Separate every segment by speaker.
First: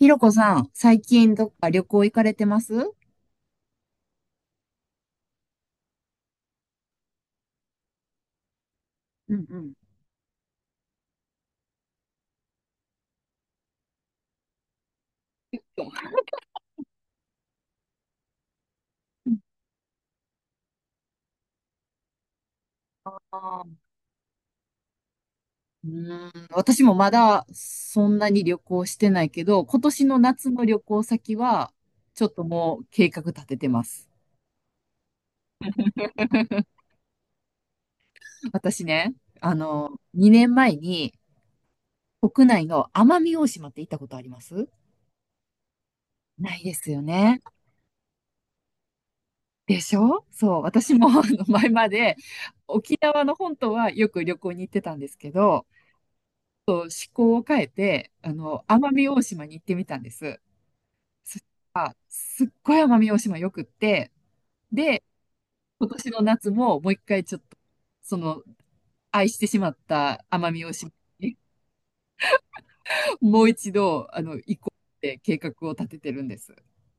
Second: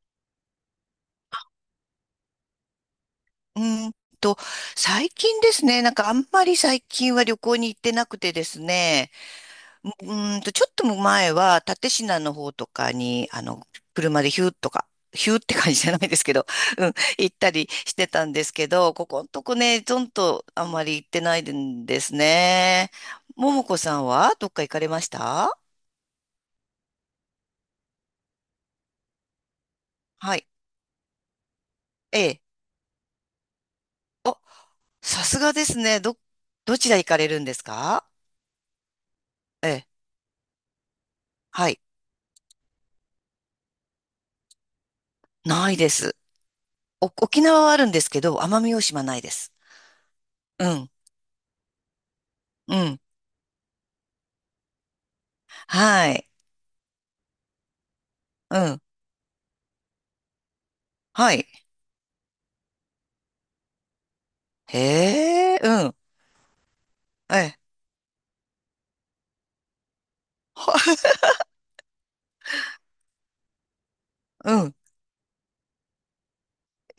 Speaker 1: ひろこさん、最近どっか旅行行かれてます？
Speaker 2: うーんと、最近ですね、なんかあんまり最近は旅行に行ってなくてですね、
Speaker 1: うんうん。
Speaker 2: うちょっと前は蓼科の方とかに、車でヒューとか、ヒューって感じじゃないですけど、うん、行ったりしてたんですけど、ここんとこね、ゾンとあんまり行ってないんですね。
Speaker 1: あ
Speaker 2: も
Speaker 1: ー、
Speaker 2: もこさんはどっか行かれました？
Speaker 1: うーん、私もまだそんなに旅行してないけど、今年の
Speaker 2: はい。
Speaker 1: 夏の旅行先は、
Speaker 2: え
Speaker 1: ちょっ
Speaker 2: え。
Speaker 1: ともう計画立ててます。
Speaker 2: お、さすがですね。ど、ど ちら行かれるんですか？
Speaker 1: 私ね、
Speaker 2: ええ。
Speaker 1: 2年前に
Speaker 2: はい。
Speaker 1: 国内の奄美大島って行ったことあります？
Speaker 2: ないです。
Speaker 1: ないですよ
Speaker 2: お
Speaker 1: ね。
Speaker 2: 沖縄はあるんですけど、奄美大島ないです。
Speaker 1: でしょ？そう、
Speaker 2: うん。
Speaker 1: 私もあの前まで
Speaker 2: う
Speaker 1: 沖
Speaker 2: ん。
Speaker 1: 縄の本島はよく旅行に行ってたんですけど、
Speaker 2: はい。
Speaker 1: と思考を変えて、
Speaker 2: うん。
Speaker 1: 奄美大島に行ってみたんです。
Speaker 2: は
Speaker 1: そし
Speaker 2: い。
Speaker 1: たら、すっごい奄美大島よくって、で、
Speaker 2: へえ、う
Speaker 1: 今
Speaker 2: ん。
Speaker 1: 年の夏ももう一回ちょっ
Speaker 2: え、
Speaker 1: と、その、愛してしまった奄美大島に もう一度、
Speaker 2: う
Speaker 1: 行こ
Speaker 2: ん。
Speaker 1: うって計画を立ててるんです。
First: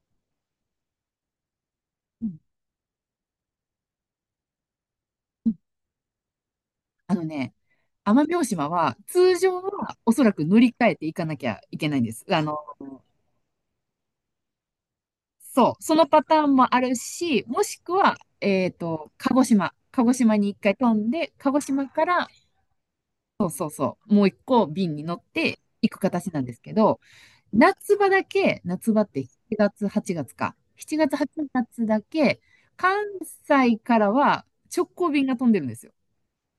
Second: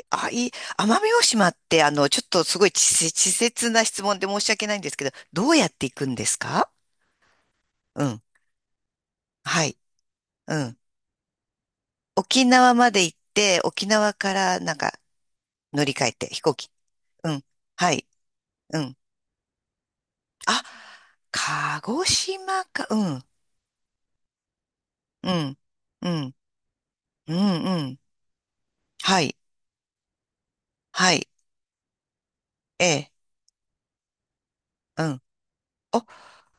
Speaker 2: あ、いい。奄美大島って、ちょ
Speaker 1: う
Speaker 2: っ
Speaker 1: ん
Speaker 2: とすごい稚拙な質問で申し訳ないんですけど、
Speaker 1: う
Speaker 2: ど
Speaker 1: ん、
Speaker 2: うやって行くんですか？
Speaker 1: あのね、
Speaker 2: うん。
Speaker 1: 奄美大島は、通常
Speaker 2: はい。
Speaker 1: はおそらく
Speaker 2: う
Speaker 1: 乗り
Speaker 2: ん。
Speaker 1: 換えていかなきゃいけないんです。
Speaker 2: 沖縄まで行って、沖縄からなんか
Speaker 1: そう、
Speaker 2: 乗り
Speaker 1: そ
Speaker 2: 換
Speaker 1: の
Speaker 2: え
Speaker 1: パ
Speaker 2: て、
Speaker 1: タ
Speaker 2: 飛
Speaker 1: ー
Speaker 2: 行
Speaker 1: ン
Speaker 2: 機。
Speaker 1: もある
Speaker 2: う
Speaker 1: し、
Speaker 2: ん。
Speaker 1: もし
Speaker 2: は
Speaker 1: く
Speaker 2: い。
Speaker 1: は、
Speaker 2: うん。
Speaker 1: 鹿児島。鹿児島に一
Speaker 2: あ、
Speaker 1: 回飛んで、鹿児
Speaker 2: 鹿
Speaker 1: 島か
Speaker 2: 児
Speaker 1: ら
Speaker 2: 島か。うん。
Speaker 1: もう一個便に乗っ
Speaker 2: うん。
Speaker 1: て行く
Speaker 2: う
Speaker 1: 形
Speaker 2: ん。
Speaker 1: なんですけど、
Speaker 2: うん。う
Speaker 1: 夏
Speaker 2: ん。
Speaker 1: 場だけ、夏場っ
Speaker 2: は
Speaker 1: て
Speaker 2: い。
Speaker 1: 7月、8月か。7
Speaker 2: は
Speaker 1: 月、
Speaker 2: い。
Speaker 1: 8月だけ、
Speaker 2: え
Speaker 1: 関
Speaker 2: え。
Speaker 1: 西からは直
Speaker 2: う
Speaker 1: 行
Speaker 2: ん。
Speaker 1: 便が飛んでるんですよ。
Speaker 2: あ、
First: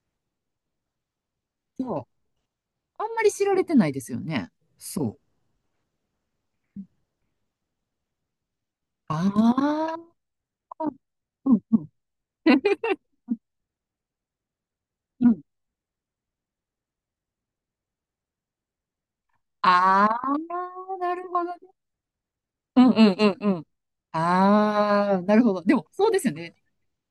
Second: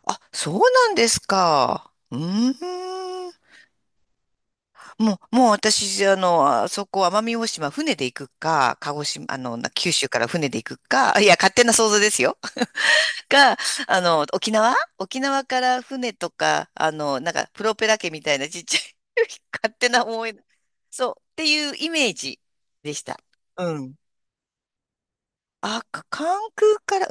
Speaker 2: あ、そうなんですか。
Speaker 1: そ
Speaker 2: う
Speaker 1: う。あんま
Speaker 2: ー
Speaker 1: り
Speaker 2: ん。
Speaker 1: 知られてないですよね。
Speaker 2: も
Speaker 1: そう。
Speaker 2: う、もう私、あそこ、奄美大島、船で行くか、鹿児
Speaker 1: あ
Speaker 2: 島、な九
Speaker 1: あ、
Speaker 2: 州から船で行くか、いや、勝
Speaker 1: うん
Speaker 2: 手な
Speaker 1: うん
Speaker 2: 想像ですよ。か、沖縄沖
Speaker 1: うん。
Speaker 2: 縄から船とか、なんか、プロペラ家みたいなちっちゃい 勝手な
Speaker 1: あ
Speaker 2: 思い
Speaker 1: あ、
Speaker 2: 出、そ
Speaker 1: な
Speaker 2: う、
Speaker 1: る
Speaker 2: っ
Speaker 1: ほ
Speaker 2: て
Speaker 1: ど
Speaker 2: い
Speaker 1: ね。
Speaker 2: うイメージ
Speaker 1: うん
Speaker 2: で
Speaker 1: う
Speaker 2: し
Speaker 1: ん
Speaker 2: た。
Speaker 1: うんうん。
Speaker 2: うん。
Speaker 1: ああ、なるほど。で
Speaker 2: あ、
Speaker 1: も、
Speaker 2: か
Speaker 1: そうですよ
Speaker 2: 関
Speaker 1: ね。
Speaker 2: 空から、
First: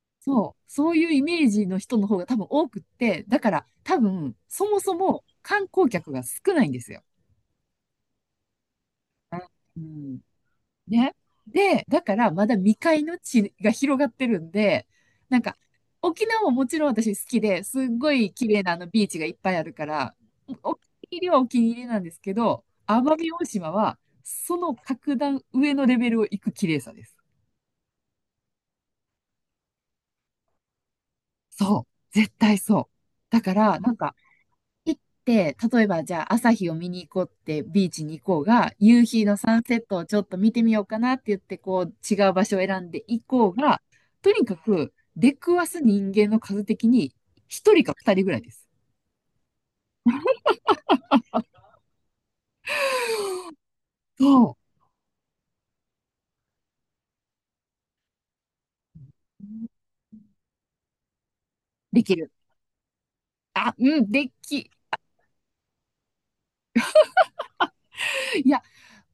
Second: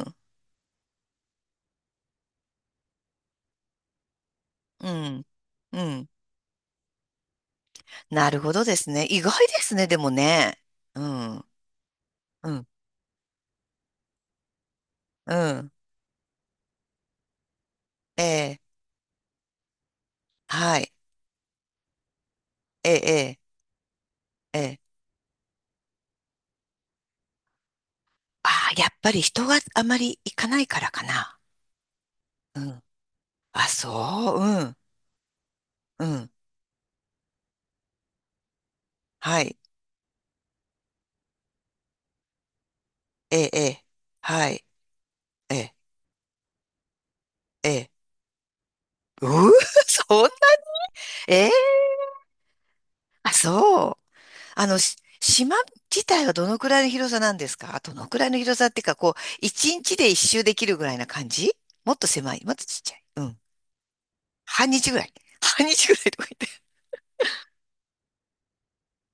Speaker 2: うん、
Speaker 1: そう。そういうイメージの人の方が多分多くって、だから多分、そも
Speaker 2: う
Speaker 1: そも
Speaker 2: ん、
Speaker 1: 観
Speaker 2: う
Speaker 1: 光
Speaker 2: ん。
Speaker 1: 客が少ないんですよ。
Speaker 2: なるほどですね。意外です
Speaker 1: う
Speaker 2: ね、でも
Speaker 1: ん。
Speaker 2: ね。う
Speaker 1: ね。
Speaker 2: ん。
Speaker 1: で、だからま
Speaker 2: う
Speaker 1: だ
Speaker 2: ん、
Speaker 1: 未開の地が広がってるんで、
Speaker 2: う
Speaker 1: なんか、
Speaker 2: ん、
Speaker 1: 沖縄ももちろん私好きで、すっご
Speaker 2: え
Speaker 1: い綺
Speaker 2: え、
Speaker 1: 麗なあのビーチがいっぱいあるから、お
Speaker 2: は
Speaker 1: 気に
Speaker 2: い、
Speaker 1: 入りはお気に入りなんですけど、
Speaker 2: え
Speaker 1: 奄美
Speaker 2: え、
Speaker 1: 大島はそ
Speaker 2: ええ、え
Speaker 1: の
Speaker 2: え。
Speaker 1: 格段上のレベルを行く綺麗さです。
Speaker 2: ああ、やっぱり人があまり行かないからかな。
Speaker 1: そう。絶対
Speaker 2: う
Speaker 1: そ
Speaker 2: ん。
Speaker 1: う。だか
Speaker 2: あ、
Speaker 1: ら、なんか、
Speaker 2: そう、うん、
Speaker 1: 行って、例えば
Speaker 2: う
Speaker 1: じゃ
Speaker 2: ん、
Speaker 1: あ朝日を見に行こうってビーチに行こうが、夕日の
Speaker 2: はい、
Speaker 1: サンセットをちょっと見てみようかなって言って、こう、違う場所を選んで行
Speaker 2: え
Speaker 1: こ
Speaker 2: え、え
Speaker 1: うが、
Speaker 2: え、
Speaker 1: とに
Speaker 2: は
Speaker 1: か
Speaker 2: い、
Speaker 1: く出く
Speaker 2: え
Speaker 1: わ
Speaker 2: え、
Speaker 1: す人間の数的に、
Speaker 2: え
Speaker 1: 一人
Speaker 2: え。
Speaker 1: か二人ぐらいです。
Speaker 2: うー、そんな、ええ、あ、そう。
Speaker 1: そ
Speaker 2: 島自体はどのくらいの広さなんですか？どのくらいの広さっていうか、こう、一
Speaker 1: う。
Speaker 2: 日で一周できるぐらいな感じ、もっ
Speaker 1: で
Speaker 2: と
Speaker 1: きる。
Speaker 2: 狭い、もっとちっちゃい？うん。
Speaker 1: あ、うん、
Speaker 2: 半
Speaker 1: い
Speaker 2: 日ぐらい。半日ぐらいとか言
Speaker 1: や、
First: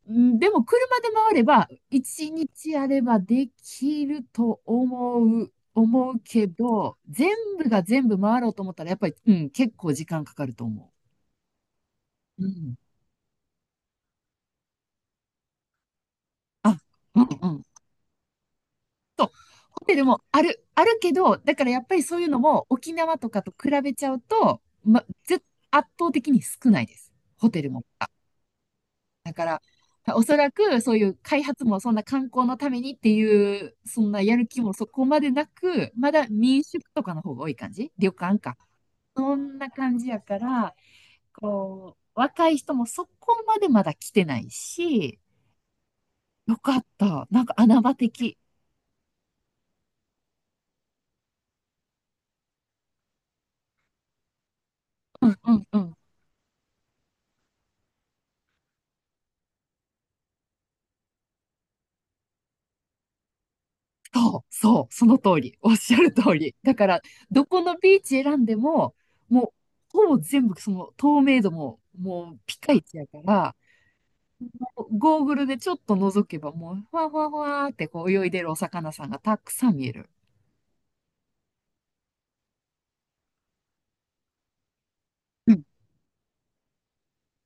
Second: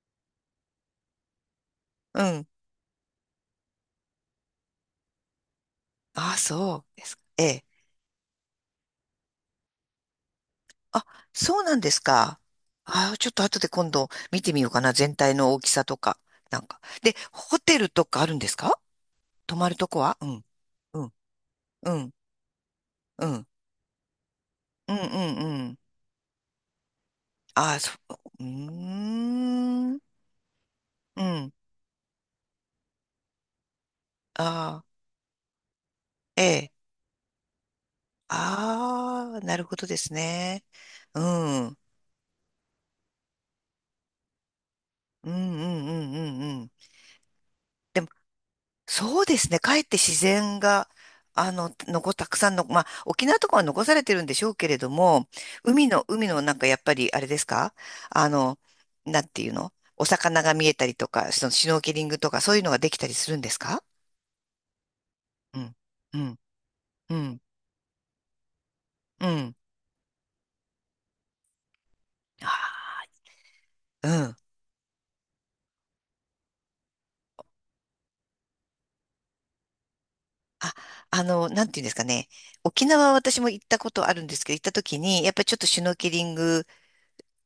Speaker 1: うん、でも車で回れば、
Speaker 2: っ
Speaker 1: 一
Speaker 2: て。うん。
Speaker 1: 日あればできると思う、思う
Speaker 2: ああ、
Speaker 1: け
Speaker 2: そ
Speaker 1: ど、
Speaker 2: うですか。
Speaker 1: 全
Speaker 2: ええ、
Speaker 1: 部が全部回ろうと思ったら、やっぱり、うん、結構時間かかると思
Speaker 2: あ、そうなんですか。
Speaker 1: う。うん。
Speaker 2: あー、ちょっと後で今度見てみようかな。全体の大きさとか。なん
Speaker 1: あ、
Speaker 2: か。で、
Speaker 1: うんう
Speaker 2: ホ
Speaker 1: ん。
Speaker 2: テルとかあるんですか？泊まる
Speaker 1: ホ
Speaker 2: と
Speaker 1: テ
Speaker 2: こ
Speaker 1: ル
Speaker 2: は、
Speaker 1: も
Speaker 2: う
Speaker 1: あ
Speaker 2: ん、
Speaker 1: る、ある
Speaker 2: う
Speaker 1: け
Speaker 2: ん、
Speaker 1: ど、だからやっ
Speaker 2: う
Speaker 1: ぱり
Speaker 2: ん、
Speaker 1: そういうのも沖縄
Speaker 2: う
Speaker 1: とか
Speaker 2: ん、
Speaker 1: と比べちゃうと、
Speaker 2: うん、うん、うん。
Speaker 1: 圧倒的に少ないです。ホテル
Speaker 2: ああ、
Speaker 1: も。
Speaker 2: そう、うー
Speaker 1: だから、
Speaker 2: ん、
Speaker 1: おそらくそういう
Speaker 2: う
Speaker 1: 開
Speaker 2: ん。
Speaker 1: 発もそんな観光のためにっていう、そんなやる気も
Speaker 2: ああ、
Speaker 1: そこまでなく、まだ
Speaker 2: え
Speaker 1: 民
Speaker 2: え。
Speaker 1: 宿とかの方が多い感じ。旅館か。
Speaker 2: あ
Speaker 1: そ
Speaker 2: あ、な
Speaker 1: ん
Speaker 2: る
Speaker 1: な
Speaker 2: ほどで
Speaker 1: 感じ
Speaker 2: す
Speaker 1: やか
Speaker 2: ね。
Speaker 1: ら、
Speaker 2: うん、うん、
Speaker 1: こう、若い人もそこまでまだ来てないし、
Speaker 2: うん、うん、うん、
Speaker 1: よ
Speaker 2: うん。
Speaker 1: かった。なんか穴場的。
Speaker 2: そうですね。かえって自然が、たくさんの、まあ、沖縄とかは残されてるんでしょうけれど
Speaker 1: う
Speaker 2: も、
Speaker 1: んう
Speaker 2: 海
Speaker 1: ん。
Speaker 2: の、海のなんかやっぱり、あれですか？あの、なんていうのお魚が見えたりとか、そのシュノーケリングとか、そういうのができたりするんですか？
Speaker 1: そう、そう、その通り。
Speaker 2: う
Speaker 1: おっ
Speaker 2: ん、
Speaker 1: しゃる
Speaker 2: う
Speaker 1: 通
Speaker 2: ん、
Speaker 1: り。だから、
Speaker 2: うん、
Speaker 1: どこのビーチ選んでも、
Speaker 2: う
Speaker 1: もう、
Speaker 2: ん。
Speaker 1: ほぼ全部その透明度も、もうピカイチ
Speaker 2: あ
Speaker 1: やから、
Speaker 2: ー、うん。
Speaker 1: ゴーグルでちょっと覗けばもう、ふわふわふわーってこう泳いでるお魚さんがたくさん見える。
Speaker 2: あ、なんていうんですかね。沖縄は私も行ったことあるんですけど、行った時に、やっぱり
Speaker 1: う
Speaker 2: ちょっ
Speaker 1: ん、
Speaker 2: とシュノーケリング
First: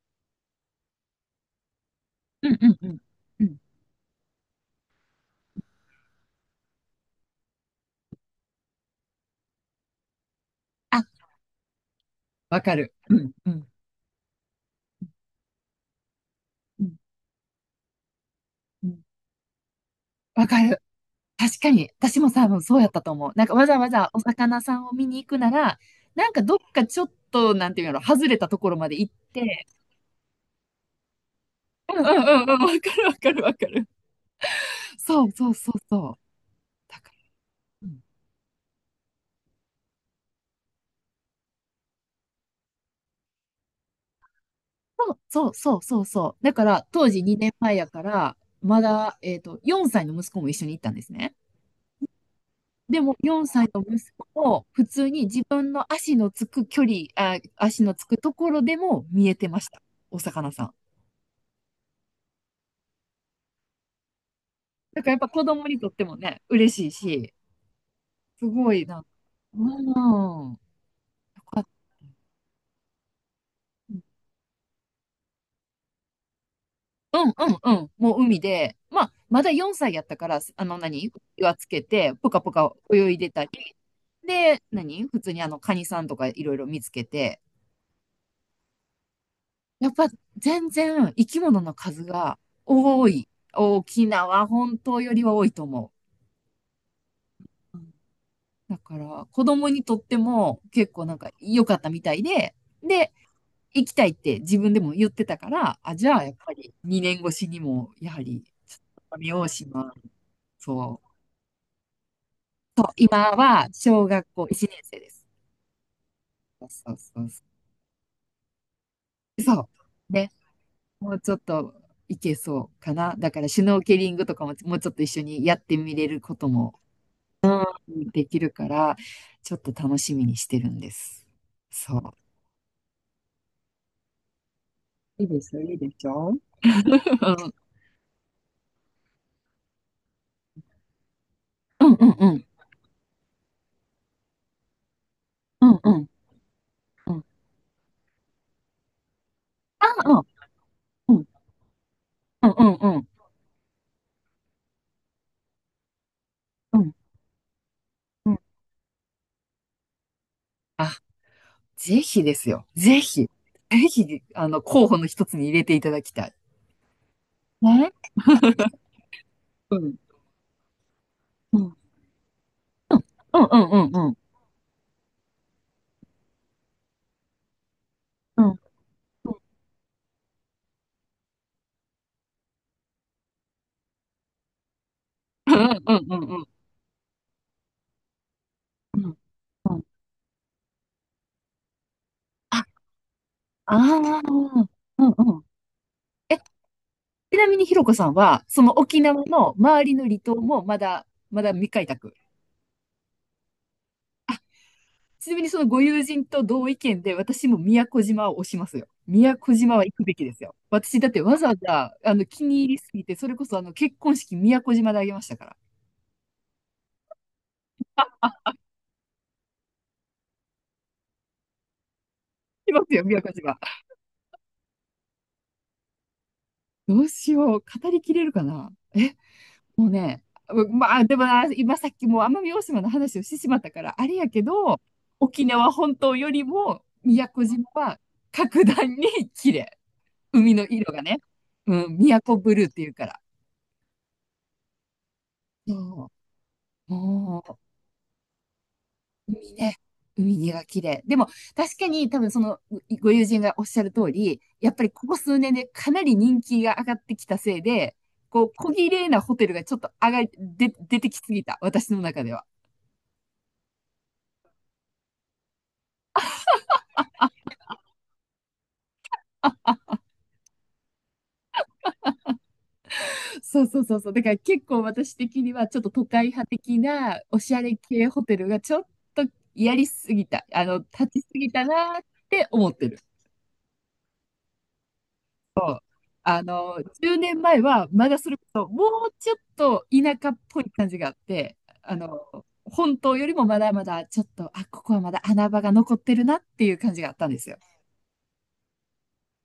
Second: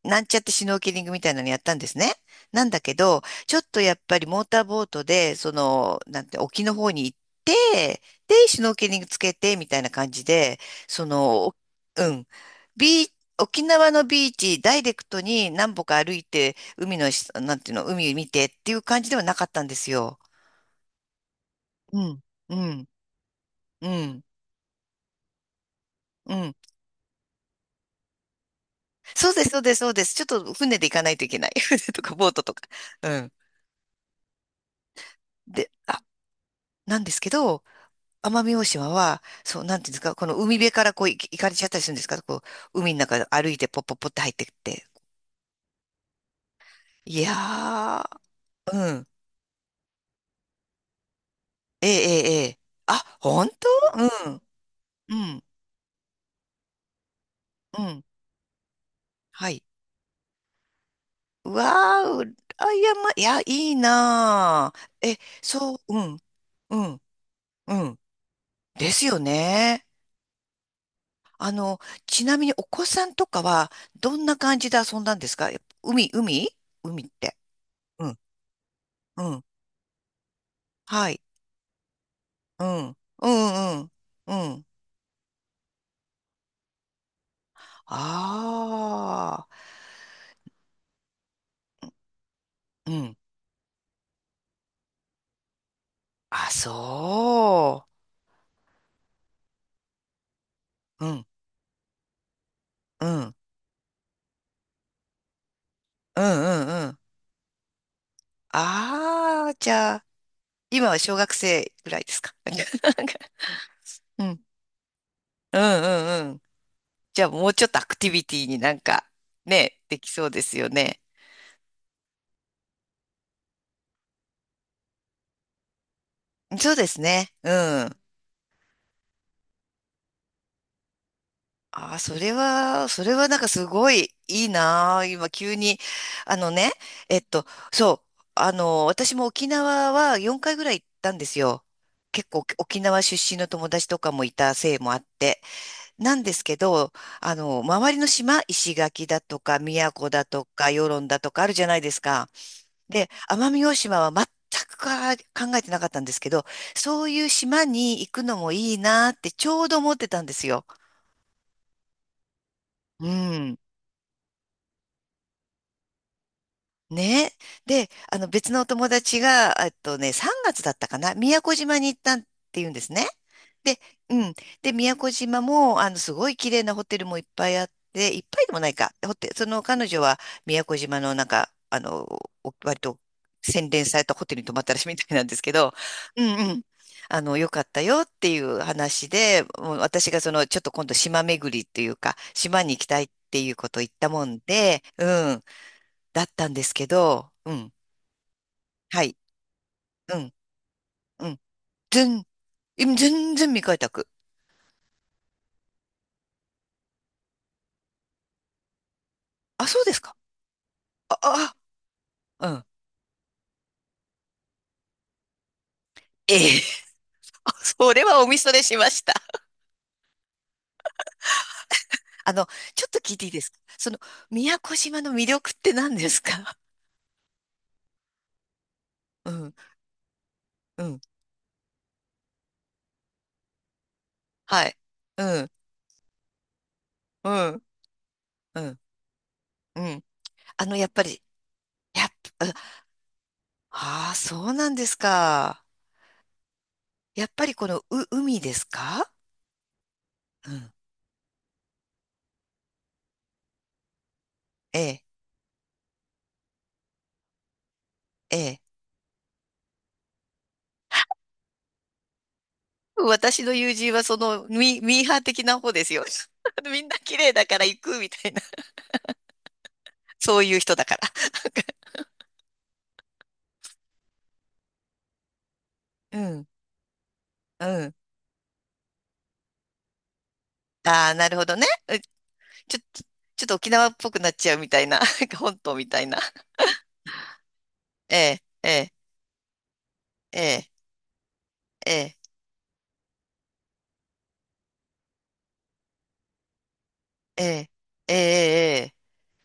Speaker 2: なんちゃってシュノーケリングみたいなのやったんですね。
Speaker 1: うん、
Speaker 2: な
Speaker 1: う
Speaker 2: ん
Speaker 1: ん、
Speaker 2: だ
Speaker 1: う
Speaker 2: け
Speaker 1: ん。
Speaker 2: ど、
Speaker 1: う
Speaker 2: ちょ
Speaker 1: ん、
Speaker 2: っとやっぱりモーターボートで、その、なんて、沖の方に行って、で、シュノーケリングつけて、みたいな感じで、
Speaker 1: あ、
Speaker 2: その、うん、
Speaker 1: わかる。
Speaker 2: ビー
Speaker 1: うん、う
Speaker 2: 沖
Speaker 1: ん、
Speaker 2: 縄のビーチ、ダイレクトに何歩か歩いて、
Speaker 1: うん、
Speaker 2: 海のし、なんていうの、海見てっていう
Speaker 1: う
Speaker 2: 感
Speaker 1: ん。
Speaker 2: じではなかったんですよ。
Speaker 1: わかる。確かに、
Speaker 2: う
Speaker 1: 私
Speaker 2: ん、
Speaker 1: も多
Speaker 2: う
Speaker 1: 分そうや
Speaker 2: ん、
Speaker 1: ったと思う。なんかわざわ
Speaker 2: う
Speaker 1: ざお
Speaker 2: ん、
Speaker 1: 魚さんを見に行くなら、なん
Speaker 2: う
Speaker 1: かど
Speaker 2: ん。
Speaker 1: っかちょっと、なんていうの、外れたところまで行っ
Speaker 2: そうです、そう
Speaker 1: て、
Speaker 2: です、そうです。ちょっと船で行かないといけない。船
Speaker 1: う
Speaker 2: と
Speaker 1: ん、う
Speaker 2: か
Speaker 1: ん、
Speaker 2: ボ
Speaker 1: う
Speaker 2: ー
Speaker 1: ん、
Speaker 2: トと
Speaker 1: うん、
Speaker 2: か。
Speaker 1: わかる、
Speaker 2: う
Speaker 1: わか
Speaker 2: ん。
Speaker 1: る、わかる。そう、そう、
Speaker 2: で、
Speaker 1: そう、そう。
Speaker 2: な
Speaker 1: だ
Speaker 2: ん
Speaker 1: か
Speaker 2: ですけど、
Speaker 1: ら、うん、
Speaker 2: 奄美大島は、そう、なんていうんですか、この海辺からこうい行かれちゃったりするんですか？こう、海の中歩いてポッポッポって入ってって。
Speaker 1: そうそうそうそうそう。だから、当時
Speaker 2: いや
Speaker 1: 2年前やから、
Speaker 2: ー、
Speaker 1: ま
Speaker 2: うん。
Speaker 1: だ、4歳の息子も一緒に行ったんですね。
Speaker 2: ええ、ええ、ええ。
Speaker 1: でも、
Speaker 2: あ、
Speaker 1: 4
Speaker 2: 本
Speaker 1: 歳
Speaker 2: 当、
Speaker 1: の息子
Speaker 2: うん、
Speaker 1: も、普通
Speaker 2: う
Speaker 1: に自
Speaker 2: ん、
Speaker 1: 分の足のつく距離、あ、足
Speaker 2: う
Speaker 1: のつ
Speaker 2: ん。
Speaker 1: くところでも見えて
Speaker 2: は
Speaker 1: ま
Speaker 2: い。
Speaker 1: した。お魚さん。
Speaker 2: うわー、うあ、や、ま、いや、いいな
Speaker 1: だか
Speaker 2: ー。
Speaker 1: らやっ
Speaker 2: え、
Speaker 1: ぱ子供
Speaker 2: そ
Speaker 1: にとっ
Speaker 2: う、う
Speaker 1: ても
Speaker 2: ん、
Speaker 1: ね、嬉
Speaker 2: う
Speaker 1: しい
Speaker 2: ん、
Speaker 1: し、
Speaker 2: うん。
Speaker 1: すごい
Speaker 2: で
Speaker 1: な、
Speaker 2: すよ
Speaker 1: う
Speaker 2: ね。
Speaker 1: ん、よ
Speaker 2: あ
Speaker 1: かった。
Speaker 2: の、ちなみにお子さんとかは、どんな感じで遊んだんですか？やっぱ海、海海っ
Speaker 1: うん
Speaker 2: て。
Speaker 1: うんうん。
Speaker 2: う
Speaker 1: も
Speaker 2: ん、
Speaker 1: う海で、まあ、
Speaker 2: う
Speaker 1: ま
Speaker 2: ん。
Speaker 1: だ4歳やったから、あの何、
Speaker 2: はい。
Speaker 1: 岩つけて、ぷかぷ
Speaker 2: う
Speaker 1: か
Speaker 2: ん。
Speaker 1: 泳い
Speaker 2: う
Speaker 1: でたり、
Speaker 2: んうんうん。う
Speaker 1: で、
Speaker 2: ん。
Speaker 1: 普通にカニさんとかいろいろ見つけて、
Speaker 2: ああ。
Speaker 1: やっぱ全然生き物の数が
Speaker 2: う
Speaker 1: 多
Speaker 2: ん、
Speaker 1: い。沖縄本島よりは多いと思
Speaker 2: あ、
Speaker 1: う。う
Speaker 2: そ
Speaker 1: ん、だから、子供にとっても結構
Speaker 2: う。う
Speaker 1: なん
Speaker 2: ん。
Speaker 1: か良かったみたいで、
Speaker 2: う
Speaker 1: で、
Speaker 2: ん。
Speaker 1: 行きたいって自分でも言ってたから、あ、じゃ
Speaker 2: う
Speaker 1: あ
Speaker 2: ん
Speaker 1: やっぱ
Speaker 2: うん
Speaker 1: り
Speaker 2: うん。
Speaker 1: 2年越しにも、やはり、奄美大
Speaker 2: ああ、じ
Speaker 1: 島、
Speaker 2: ゃあ、今は
Speaker 1: そ
Speaker 2: 小
Speaker 1: う、
Speaker 2: 学生ぐらいですか？なんか
Speaker 1: そう、
Speaker 2: なんか
Speaker 1: 今は小
Speaker 2: う
Speaker 1: 学
Speaker 2: ん。
Speaker 1: 校1年生です。
Speaker 2: うんうんうん。
Speaker 1: そうそ
Speaker 2: じゃあ、
Speaker 1: うそ
Speaker 2: もうちょっとアクティビティになんか、
Speaker 1: う。そ
Speaker 2: ね、でき
Speaker 1: う。
Speaker 2: そう
Speaker 1: ね。
Speaker 2: ですよね。
Speaker 1: もうちょっといけそうかな。だからシュノーケリングとかももうちょっと一緒にやってみれること
Speaker 2: そう
Speaker 1: も
Speaker 2: ですね。うん。
Speaker 1: できるから、ちょっと楽しみにしてるんです。
Speaker 2: あ
Speaker 1: そ
Speaker 2: あ、
Speaker 1: う。
Speaker 2: それは、それはなんかすごいいいなあ。
Speaker 1: いい
Speaker 2: 今
Speaker 1: でし
Speaker 2: 急
Speaker 1: ょ？いい
Speaker 2: に。
Speaker 1: でしょ？う
Speaker 2: あのね、えっと、
Speaker 1: ん
Speaker 2: そう、私も沖縄は4回ぐらい行ったんですよ。
Speaker 1: うん
Speaker 2: 結
Speaker 1: うん
Speaker 2: 構沖縄出身の友達とかもいたせいもあって。
Speaker 1: うんうん
Speaker 2: なんですけど、
Speaker 1: うん。
Speaker 2: 周りの島、石垣だとか、
Speaker 1: あ、
Speaker 2: 宮古だとか、与論
Speaker 1: うんう
Speaker 2: だ
Speaker 1: ん
Speaker 2: とかあるじゃないですか。
Speaker 1: うんうん
Speaker 2: で、奄美大島は全くか考えてなかったんですけど、
Speaker 1: うん
Speaker 2: そういう島に行く
Speaker 1: う
Speaker 2: の
Speaker 1: ん。
Speaker 2: もいいなあってちょうど思ってたんですよ。
Speaker 1: あ、ぜひですよ。ぜ
Speaker 2: う
Speaker 1: ひ。
Speaker 2: ん。
Speaker 1: ぜひ、候補の一つに入れていただきたい。
Speaker 2: ね。で、
Speaker 1: ね。
Speaker 2: 別のお 友達が、
Speaker 1: うん。
Speaker 2: 3月だったかな、宮古
Speaker 1: うん
Speaker 2: 島に行ったって言うんですね。
Speaker 1: うんうんう
Speaker 2: で、
Speaker 1: んうん。
Speaker 2: うん。で、宮古島も、すごい綺麗なホテルもいっぱいあって、いっぱ
Speaker 1: う
Speaker 2: いで
Speaker 1: ん。
Speaker 2: もないか。ホテル、その彼女は宮古島のなんか、割と洗練されたホテルに泊まったらしいみたいなんです
Speaker 1: う
Speaker 2: け
Speaker 1: ん
Speaker 2: ど、
Speaker 1: うんうん
Speaker 2: う
Speaker 1: うんうん。
Speaker 2: んうん。良かったよっていう
Speaker 1: う
Speaker 2: 話
Speaker 1: ん
Speaker 2: で、
Speaker 1: う
Speaker 2: もう
Speaker 1: ん。
Speaker 2: 私がその、ちょっと今度島巡りっていうか、島
Speaker 1: あ、
Speaker 2: に行きたいっていうこ
Speaker 1: あ
Speaker 2: とを言った
Speaker 1: あ。
Speaker 2: もんで、
Speaker 1: う
Speaker 2: う
Speaker 1: んうん。
Speaker 2: ん。だったんですけど、
Speaker 1: ちな
Speaker 2: う
Speaker 1: みに
Speaker 2: ん。
Speaker 1: ひろこさんは、その沖
Speaker 2: はい。
Speaker 1: 縄の周りの
Speaker 2: う
Speaker 1: 離
Speaker 2: ん。
Speaker 1: 島もまだ、
Speaker 2: うん。
Speaker 1: まだ未開拓。
Speaker 2: 全、今全然未開拓。
Speaker 1: ちなみにそのご友人と同意見で、私も宮古島を推しますよ。宮古
Speaker 2: あ、
Speaker 1: 島
Speaker 2: そ
Speaker 1: は
Speaker 2: うで
Speaker 1: 行
Speaker 2: す
Speaker 1: くべ
Speaker 2: か。
Speaker 1: きですよ。私だっ
Speaker 2: あ、
Speaker 1: てわざわ
Speaker 2: あ、
Speaker 1: ざ、気
Speaker 2: あう
Speaker 1: に
Speaker 2: ん。
Speaker 1: 入りすぎて、それこそ結婚式宮古島であげましたから。
Speaker 2: ええ。あ、それはおみそれしました。あの、
Speaker 1: 来ま
Speaker 2: ちょっ
Speaker 1: す
Speaker 2: と
Speaker 1: よ、
Speaker 2: 聞い
Speaker 1: 宮
Speaker 2: ていい
Speaker 1: 古
Speaker 2: です
Speaker 1: 島。
Speaker 2: か？その、宮古島の魅力って何ですか？
Speaker 1: どうしよう。語りきれるかな。
Speaker 2: うん。
Speaker 1: もうね、
Speaker 2: う
Speaker 1: ま
Speaker 2: ん。
Speaker 1: あ、でもな、今さっきもう奄美大島の話をしてしまったから、あれやけ
Speaker 2: はい。
Speaker 1: ど、
Speaker 2: う
Speaker 1: 沖
Speaker 2: ん。
Speaker 1: 縄本島よりも宮
Speaker 2: う
Speaker 1: 古
Speaker 2: ん。
Speaker 1: 島は
Speaker 2: う
Speaker 1: 格
Speaker 2: ん。
Speaker 1: 段に綺麗。
Speaker 2: うん。
Speaker 1: 海の
Speaker 2: やっ
Speaker 1: 色が
Speaker 2: ぱ
Speaker 1: ね。
Speaker 2: り、
Speaker 1: うん、
Speaker 2: やっ
Speaker 1: 宮古
Speaker 2: ぱ、
Speaker 1: ブルーっていうから。
Speaker 2: ああー、そうなんですか。
Speaker 1: そう。
Speaker 2: やっぱり
Speaker 1: も
Speaker 2: この、海ですか？
Speaker 1: う、海ね。
Speaker 2: う
Speaker 1: 海が
Speaker 2: ん。
Speaker 1: 綺麗。でも、確かに多分その、ご友人がおっしゃる通り、やっ
Speaker 2: え
Speaker 1: ぱり
Speaker 2: え。
Speaker 1: ここ数年でかなり人気が上がってきたせいで、
Speaker 2: え
Speaker 1: こう、
Speaker 2: え。
Speaker 1: 小綺麗なホテルがちょっと上がり、で、出てきすぎた。私の中では。
Speaker 2: 私の友人はそのミーハー的な方ですよ。みんな綺麗だから行くみたいな。そういう人だから。
Speaker 1: そうそうそうそう。だから結構私的にはちょっと都
Speaker 2: う
Speaker 1: 会派
Speaker 2: ん、
Speaker 1: 的なおしゃ
Speaker 2: う
Speaker 1: れ
Speaker 2: ん。
Speaker 1: 系ホテルがちょっとやりすぎた、立
Speaker 2: ああ、
Speaker 1: ちす
Speaker 2: なるほ
Speaker 1: ぎ
Speaker 2: ど
Speaker 1: た
Speaker 2: ね。
Speaker 1: な
Speaker 2: う
Speaker 1: って思っ
Speaker 2: ちょ、
Speaker 1: てる。
Speaker 2: ちょっと沖縄っぽくなっちゃうみたいな。なんか本島みたいな。
Speaker 1: 10年前はま
Speaker 2: え
Speaker 1: だそれ
Speaker 2: え、
Speaker 1: こそ
Speaker 2: え
Speaker 1: も
Speaker 2: え、
Speaker 1: うちょっと田舎っ
Speaker 2: え
Speaker 1: ぽい
Speaker 2: え、
Speaker 1: 感じがあって、
Speaker 2: え
Speaker 1: あ
Speaker 2: え、
Speaker 1: の、本島よりもまだまだちょっと、あ、ここはまだ穴場が残ってるなっていう感じがあったんで
Speaker 2: え
Speaker 1: すよ。
Speaker 2: え、ええ、え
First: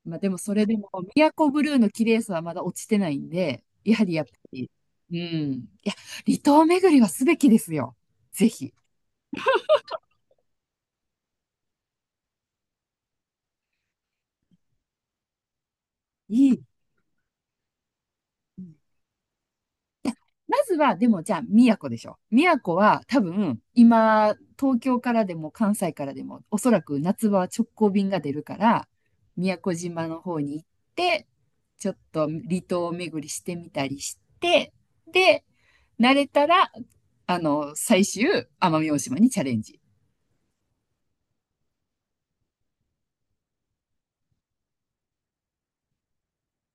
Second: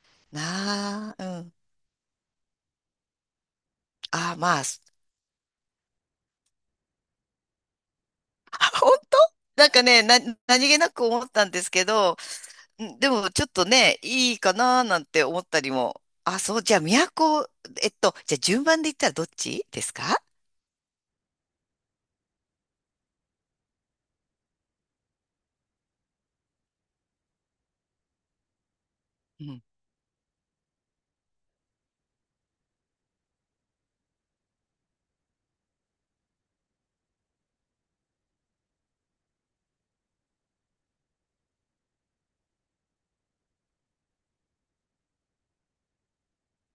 Speaker 1: まあでも
Speaker 2: え
Speaker 1: それでも、
Speaker 2: なあ、
Speaker 1: 宮
Speaker 2: う
Speaker 1: 古
Speaker 2: ん。
Speaker 1: ブルーの綺麗さはまだ落ちてないんで、やはりやっぱ
Speaker 2: ああ、まあ、
Speaker 1: り、うん。いや、離島巡りはすべきですよ。ぜひ。
Speaker 2: 本当なんかね、何気なく思ったんですけど、んでもちょっとね、いいかななんて思ったりも。あ、
Speaker 1: い
Speaker 2: そ
Speaker 1: い。
Speaker 2: う、じゃあ、都、えっと、じゃあ
Speaker 1: う
Speaker 2: 順
Speaker 1: ん、
Speaker 2: 番で言ったらどっちですか？
Speaker 1: まずは、でもじゃあ、宮古でしょ。宮古は多分、今、東京からでも関西からでも、おそらく夏場は直行便が出るから、
Speaker 2: う
Speaker 1: 宮
Speaker 2: ん
Speaker 1: 古島の方に行って、ちょっと離島巡りしてみたりして、で、慣れたら、最終、奄美大島にチャレンジ。